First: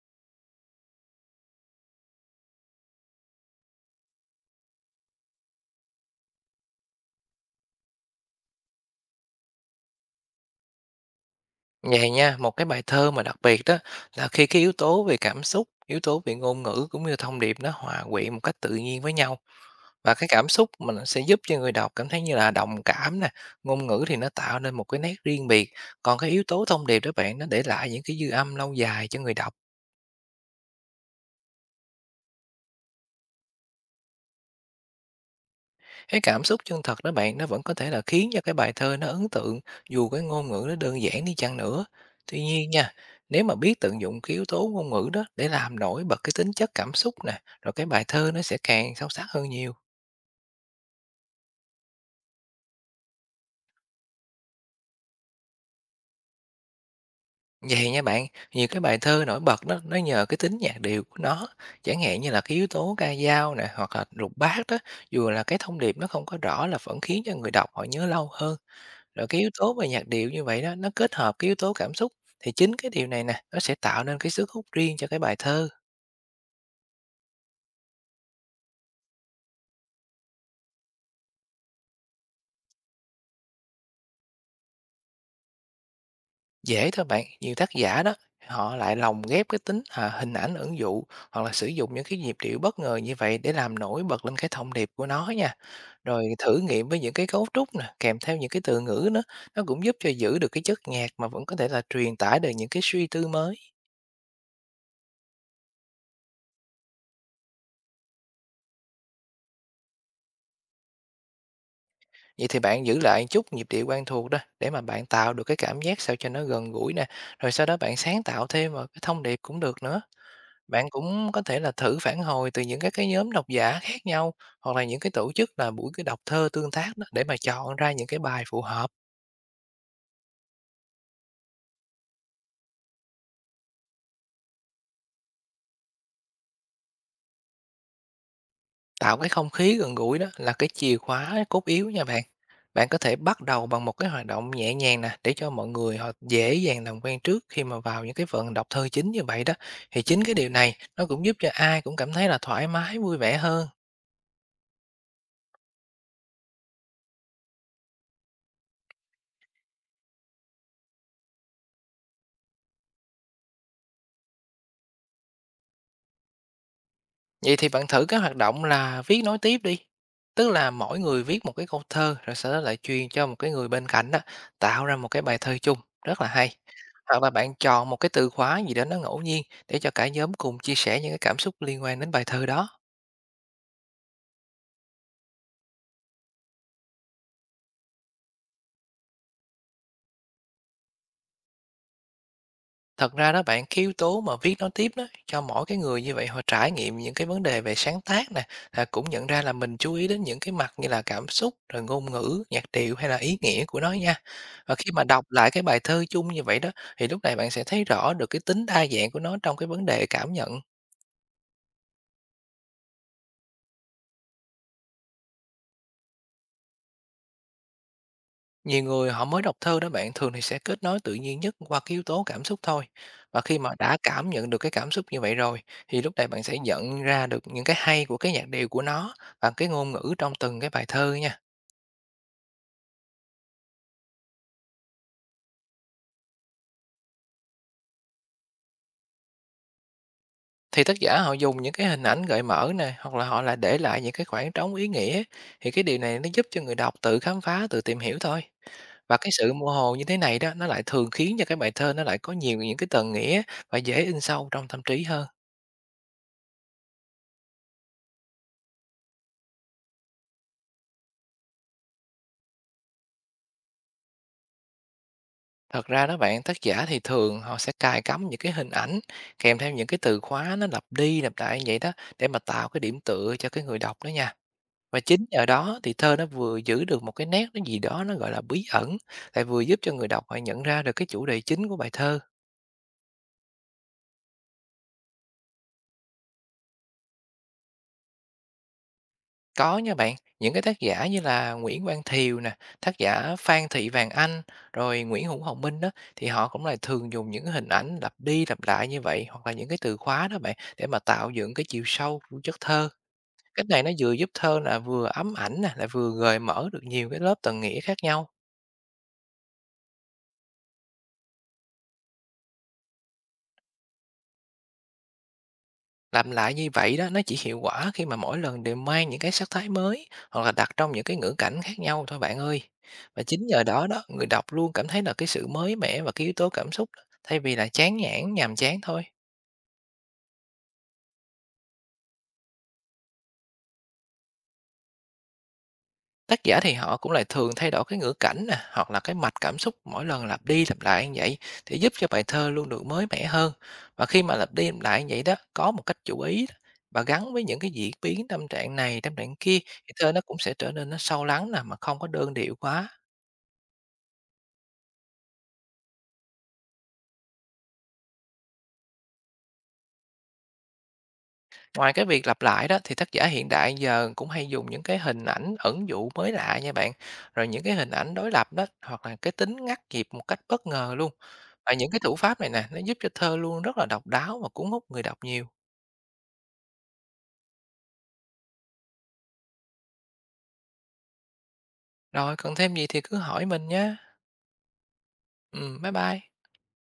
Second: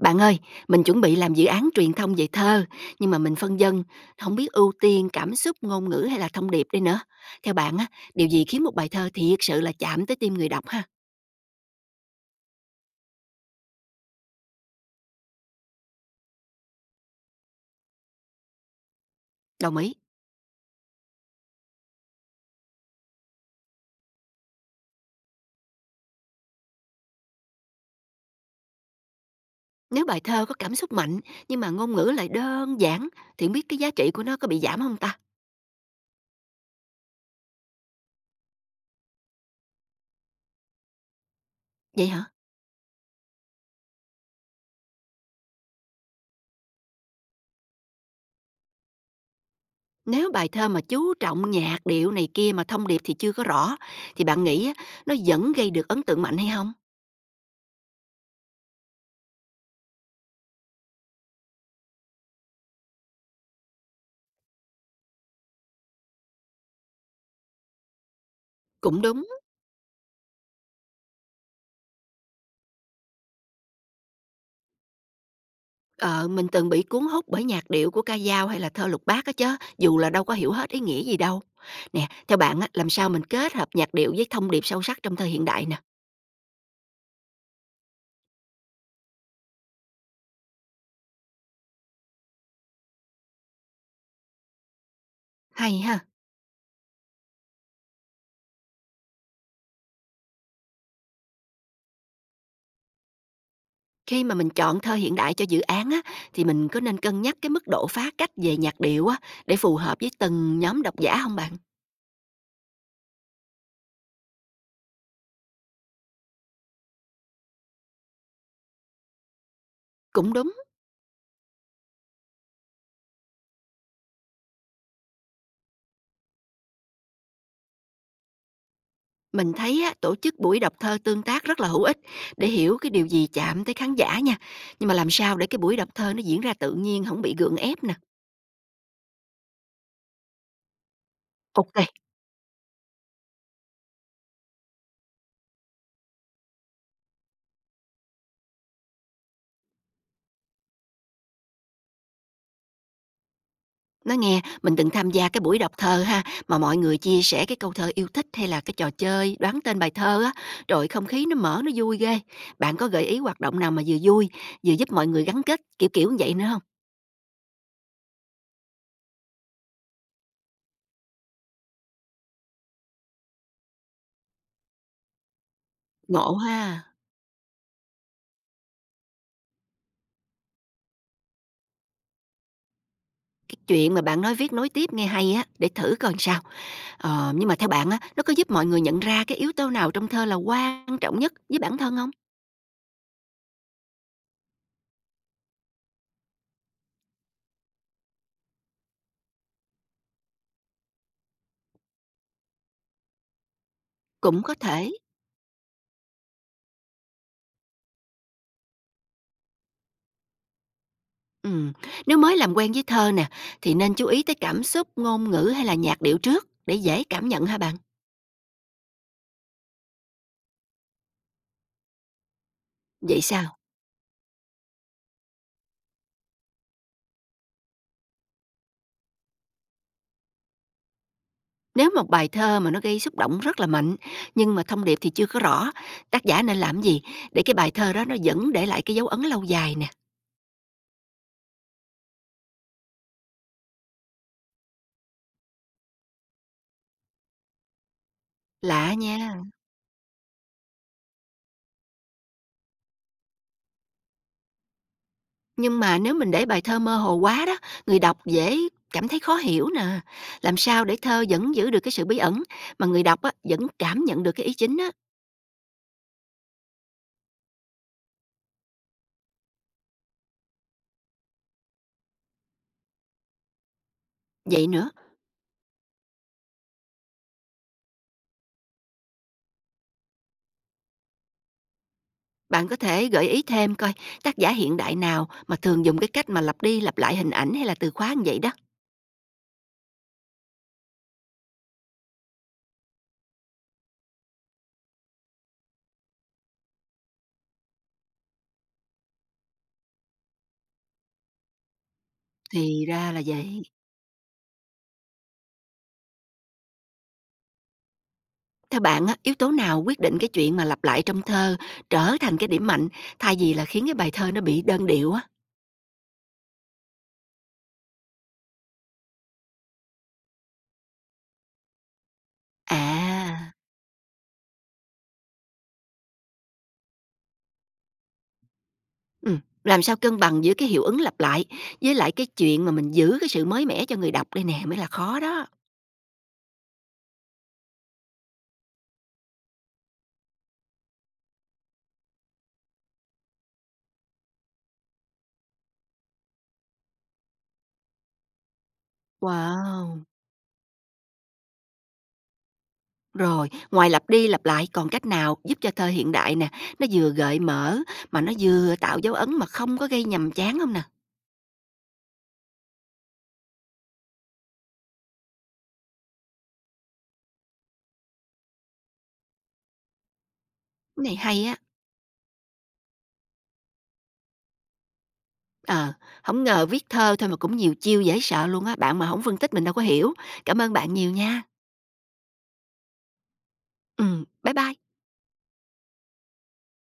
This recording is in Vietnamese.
Bạn ơi, mình chuẩn bị làm dự án truyền thông về thơ, nhưng mà mình phân vân không biết ưu tiên cảm xúc, ngôn ngữ hay là thông điệp đây nữa. Theo bạn á, điều gì khiến một bài thơ thiệt sự là chạm tới tim người đọc ha? Vậy nha, một bài thơ mà đặc biệt đó là khi yếu tố về cảm xúc, yếu tố về ngôn ngữ cũng như thông điệp nó hòa quyện một cách tự nhiên với nhau, Đồng ý. và cảm xúc mình sẽ giúp cho người đọc cảm thấy như là đồng cảm nè, ngôn ngữ thì nó tạo nên một nét riêng biệt, còn yếu tố thông điệp đó bạn, nó để lại những dư âm lâu dài cho người đọc. Nếu bài thơ có cảm xúc mạnh nhưng mà ngôn ngữ lại đơn giản thì không biết cái giá trị của nó có bị giảm không ta? Cảm xúc chân thật đó bạn, nó vẫn có thể là khiến cho bài thơ nó ấn tượng dù ngôn ngữ nó đơn giản đi chăng nữa. Vậy hả? Tuy nhiên nha, nếu mà biết tận dụng yếu tố ngôn ngữ đó để làm nổi bật tính chất cảm xúc nè, rồi bài thơ nó sẽ càng sâu sắc hơn nhiều. Nếu bài thơ mà chú trọng nhạc điệu này kia mà thông điệp thì chưa có rõ thì bạn nghĩ á, nó vẫn gây được ấn tượng mạnh hay không? Vậy nha bạn, nhiều bài thơ nổi bật đó nó nhờ tính nhạc điệu của nó, chẳng hạn như là yếu tố ca dao nè hoặc là lục bát đó, dù là thông điệp nó không có rõ là vẫn khiến cho người đọc họ nhớ lâu hơn. Cũng đúng. Rồi yếu tố về nhạc điệu như vậy đó, nó kết hợp yếu tố cảm xúc, thì chính điều này nè, nó sẽ tạo nên sức hút riêng cho bài thơ. Ờ, mình từng bị cuốn hút bởi nhạc điệu của ca dao hay là thơ lục bát á chứ? Dù là đâu có hiểu hết ý nghĩa gì đâu. Nè, theo bạn á, làm sao mình kết hợp nhạc điệu với thông điệp sâu sắc trong thơ hiện đại nè? Dễ thôi bạn, nhiều tác giả đó, họ lại lồng ghép hình ảnh ẩn dụ hoặc là sử dụng những nhịp điệu bất ngờ như vậy để làm nổi bật lên thông điệp của nó nha. Hay ha. Rồi thử nghiệm với những cấu trúc nè, kèm theo những từ ngữ nữa, nó cũng giúp cho giữ được chất nhạc mà vẫn có thể là truyền tải được những suy tư mới. Khi mà mình chọn thơ hiện đại cho dự án á, thì mình có nên cân nhắc cái mức độ phá cách về nhạc điệu á, để phù hợp với từng nhóm độc giả không bạn? Vậy thì bạn giữ lại chút nhịp điệu quen thuộc đó để mà bạn tạo được cảm giác sao cho nó gần gũi nè, rồi sau đó bạn sáng tạo thêm vào thông điệp cũng được nữa. Cũng đúng. Bạn cũng có thể là thử phản hồi từ những cái nhóm độc giả khác nhau hoặc là những tổ chức là buổi đọc thơ tương tác đó để mà chọn ra những bài phù hợp. Mình thấy á, tổ chức buổi đọc thơ tương tác rất là hữu ích để hiểu cái điều gì chạm tới khán giả nha. Nhưng mà làm sao để cái buổi đọc thơ nó diễn ra tự nhiên, không bị gượng ép nè. Tạo không khí gần gũi đó là chìa khóa cốt Ok. yếu nha bạn. Bạn có thể bắt đầu bằng một hoạt động nhẹ nhàng nè để cho mọi người họ dễ dàng làm quen trước khi mà vào những vận đọc thơ chính như vậy đó. Thì chính điều này nó cũng giúp cho ai cũng cảm thấy là thoải mái, vui vẻ hơn. Nói nghe, mình từng tham gia cái buổi đọc thơ ha, mà mọi người chia sẻ cái câu thơ yêu thích hay là cái trò chơi đoán tên bài thơ á, rồi không khí nó mở nó vui ghê. Bạn có gợi ý hoạt động nào mà vừa vui, vừa giúp mọi người gắn kết kiểu kiểu như vậy nữa không? Vậy thì bạn thử hoạt động là viết nối tiếp đi. Tức là mỗi người viết một câu thơ rồi sau đó lại truyền cho một người bên cạnh đó, tạo ra một bài thơ chung, rất là Ngộ hay. ha. Hoặc là bạn chọn một từ khóa gì đó nó ngẫu nhiên để cho cả nhóm cùng chia sẻ những cảm xúc liên quan đến bài thơ đó. Cái chuyện mà bạn nói viết nối tiếp nghe hay á, để thử coi làm sao. Ờ, nhưng mà theo bạn á, nó có giúp mọi người nhận ra cái yếu tố nào trong thơ là quan trọng nhất với bản thân không? Thật ra đó bạn, yếu tố mà viết nói tiếp đó, cho mỗi người như vậy họ trải nghiệm những vấn đề về sáng tác nè, là cũng nhận ra là mình chú ý đến những mặt như là cảm xúc, rồi ngôn ngữ, nhạc điệu hay là ý nghĩa của nó nha. Cũng có Và thể. khi mà đọc lại bài thơ chung như vậy đó, thì lúc này bạn sẽ thấy rõ được tính đa dạng của nó trong vấn đề cảm nhận. Ừ. Nếu mới làm quen với thơ nè, thì nên chú ý tới cảm xúc, ngôn ngữ hay là nhạc điệu trước để dễ cảm nhận hả bạn? Nhiều người họ mới đọc thơ đó bạn, thường thì sẽ kết nối tự nhiên nhất qua yếu tố cảm xúc thôi. Vậy Và sao? khi mà đã cảm nhận được cảm xúc như vậy rồi thì lúc này bạn sẽ nhận ra được những hay của nhạc điệu của nó và ngôn ngữ trong từng bài thơ nha. Nếu một bài thơ mà nó gây xúc động rất là mạnh, nhưng mà thông điệp thì chưa có rõ, tác giả nên làm gì để cái bài thơ đó nó vẫn để lại cái dấu ấn lâu dài nè? Thì tác giả họ dùng những hình ảnh gợi mở nè hoặc là họ là để lại những khoảng trống ý nghĩa, thì điều này nó giúp cho người đọc tự khám phá, tự tìm hiểu thôi. Lạ Và nha. sự mơ hồ như thế này đó nó lại thường khiến cho bài thơ nó lại có nhiều những tầng nghĩa và dễ in sâu trong tâm trí hơn. Nhưng mà nếu mình để bài thơ mơ hồ quá đó, người đọc dễ cảm thấy khó hiểu nè. Làm sao để thơ vẫn giữ được cái sự bí ẩn mà người đọc á, vẫn cảm nhận được cái ý chính á? Thật ra đó bạn, tác giả thì thường họ sẽ cài cắm những hình ảnh kèm theo những từ khóa nó lặp đi lặp lại vậy đó để mà tạo điểm tựa cho người đọc đó nha. Vậy nữa, Và chính nhờ đó thì thơ nó vừa giữ được một nét, nó gì đó nó gọi là bí ẩn, lại vừa giúp cho người đọc họ nhận ra được chủ đề chính của bài thơ. bạn có thể gợi ý thêm coi tác giả hiện đại nào mà thường dùng cái cách mà lặp đi lặp lại hình ảnh hay là từ khóa như vậy đó. Có nha bạn, những tác giả như là Nguyễn Quang Thiều nè, tác giả Phan Thị Vàng Anh, rồi Nguyễn Hữu Hồng Minh đó, thì họ cũng lại thường dùng những hình ảnh lặp đi lặp lại như vậy hoặc là những từ khóa đó bạn, để mà tạo dựng chiều sâu của chất Thì thơ. ra là vậy. Cách này nó vừa giúp thơ là vừa ấm ảnh nè, lại vừa gợi mở được nhiều lớp tầng nghĩa khác nhau. Theo bạn á, yếu tố nào quyết định cái chuyện mà lặp lại trong thơ trở thành cái điểm mạnh, thay vì là khiến cái bài thơ nó bị đơn điệu á? Làm lại như vậy đó, nó chỉ hiệu quả khi mà mỗi lần đều mang những sắc thái mới hoặc là đặt trong những ngữ cảnh khác nhau thôi bạn ơi. Và chính À, nhờ đó đó, người đọc luôn cảm thấy là sự mới mẻ và yếu tố cảm xúc, thay vì là nhàm chán thôi. ừm, làm sao cân bằng giữa cái hiệu ứng lặp lại với lại cái chuyện mà mình giữ cái sự mới mẻ cho người đọc đây nè mới là khó đó. Tác giả thì họ cũng lại thường thay đổi ngữ cảnh nè, hoặc là mạch cảm xúc mỗi lần lặp đi lặp lại như vậy thì giúp cho bài thơ luôn được mới mẻ hơn. Và khi mà lặp đi lặp lại như vậy đó, có một cách chú ý đó, và gắn với những diễn biến tâm trạng này, tâm trạng kia, thì Wow! thơ nó cũng sẽ trở nên nó sâu lắng nè mà không có đơn điệu quá. Rồi, ngoài lặp đi lặp lại còn cách nào giúp cho thơ hiện đại nè, nó vừa gợi mở mà nó vừa tạo dấu ấn mà không có gây nhàm chán không nè? Ngoài việc lặp lại đó thì tác giả hiện đại giờ cũng hay dùng những hình ảnh ẩn dụ mới lạ nha bạn. Rồi những hình ảnh đối lập đó hoặc là tính ngắt nhịp một cách bất ngờ Cái luôn. này hay á. Và những thủ pháp này nè, nó giúp cho thơ luôn rất là độc đáo và cuốn hút người đọc nhiều. Ờ, hổng ngờ viết thơ thôi mà cũng nhiều chiêu dễ sợ luôn á, bạn mà không phân tích mình đâu có hiểu. Cảm ơn bạn nhiều nha. Rồi cần thêm gì thì cứ hỏi mình nhé. Bye bye. Ừ, bye bye.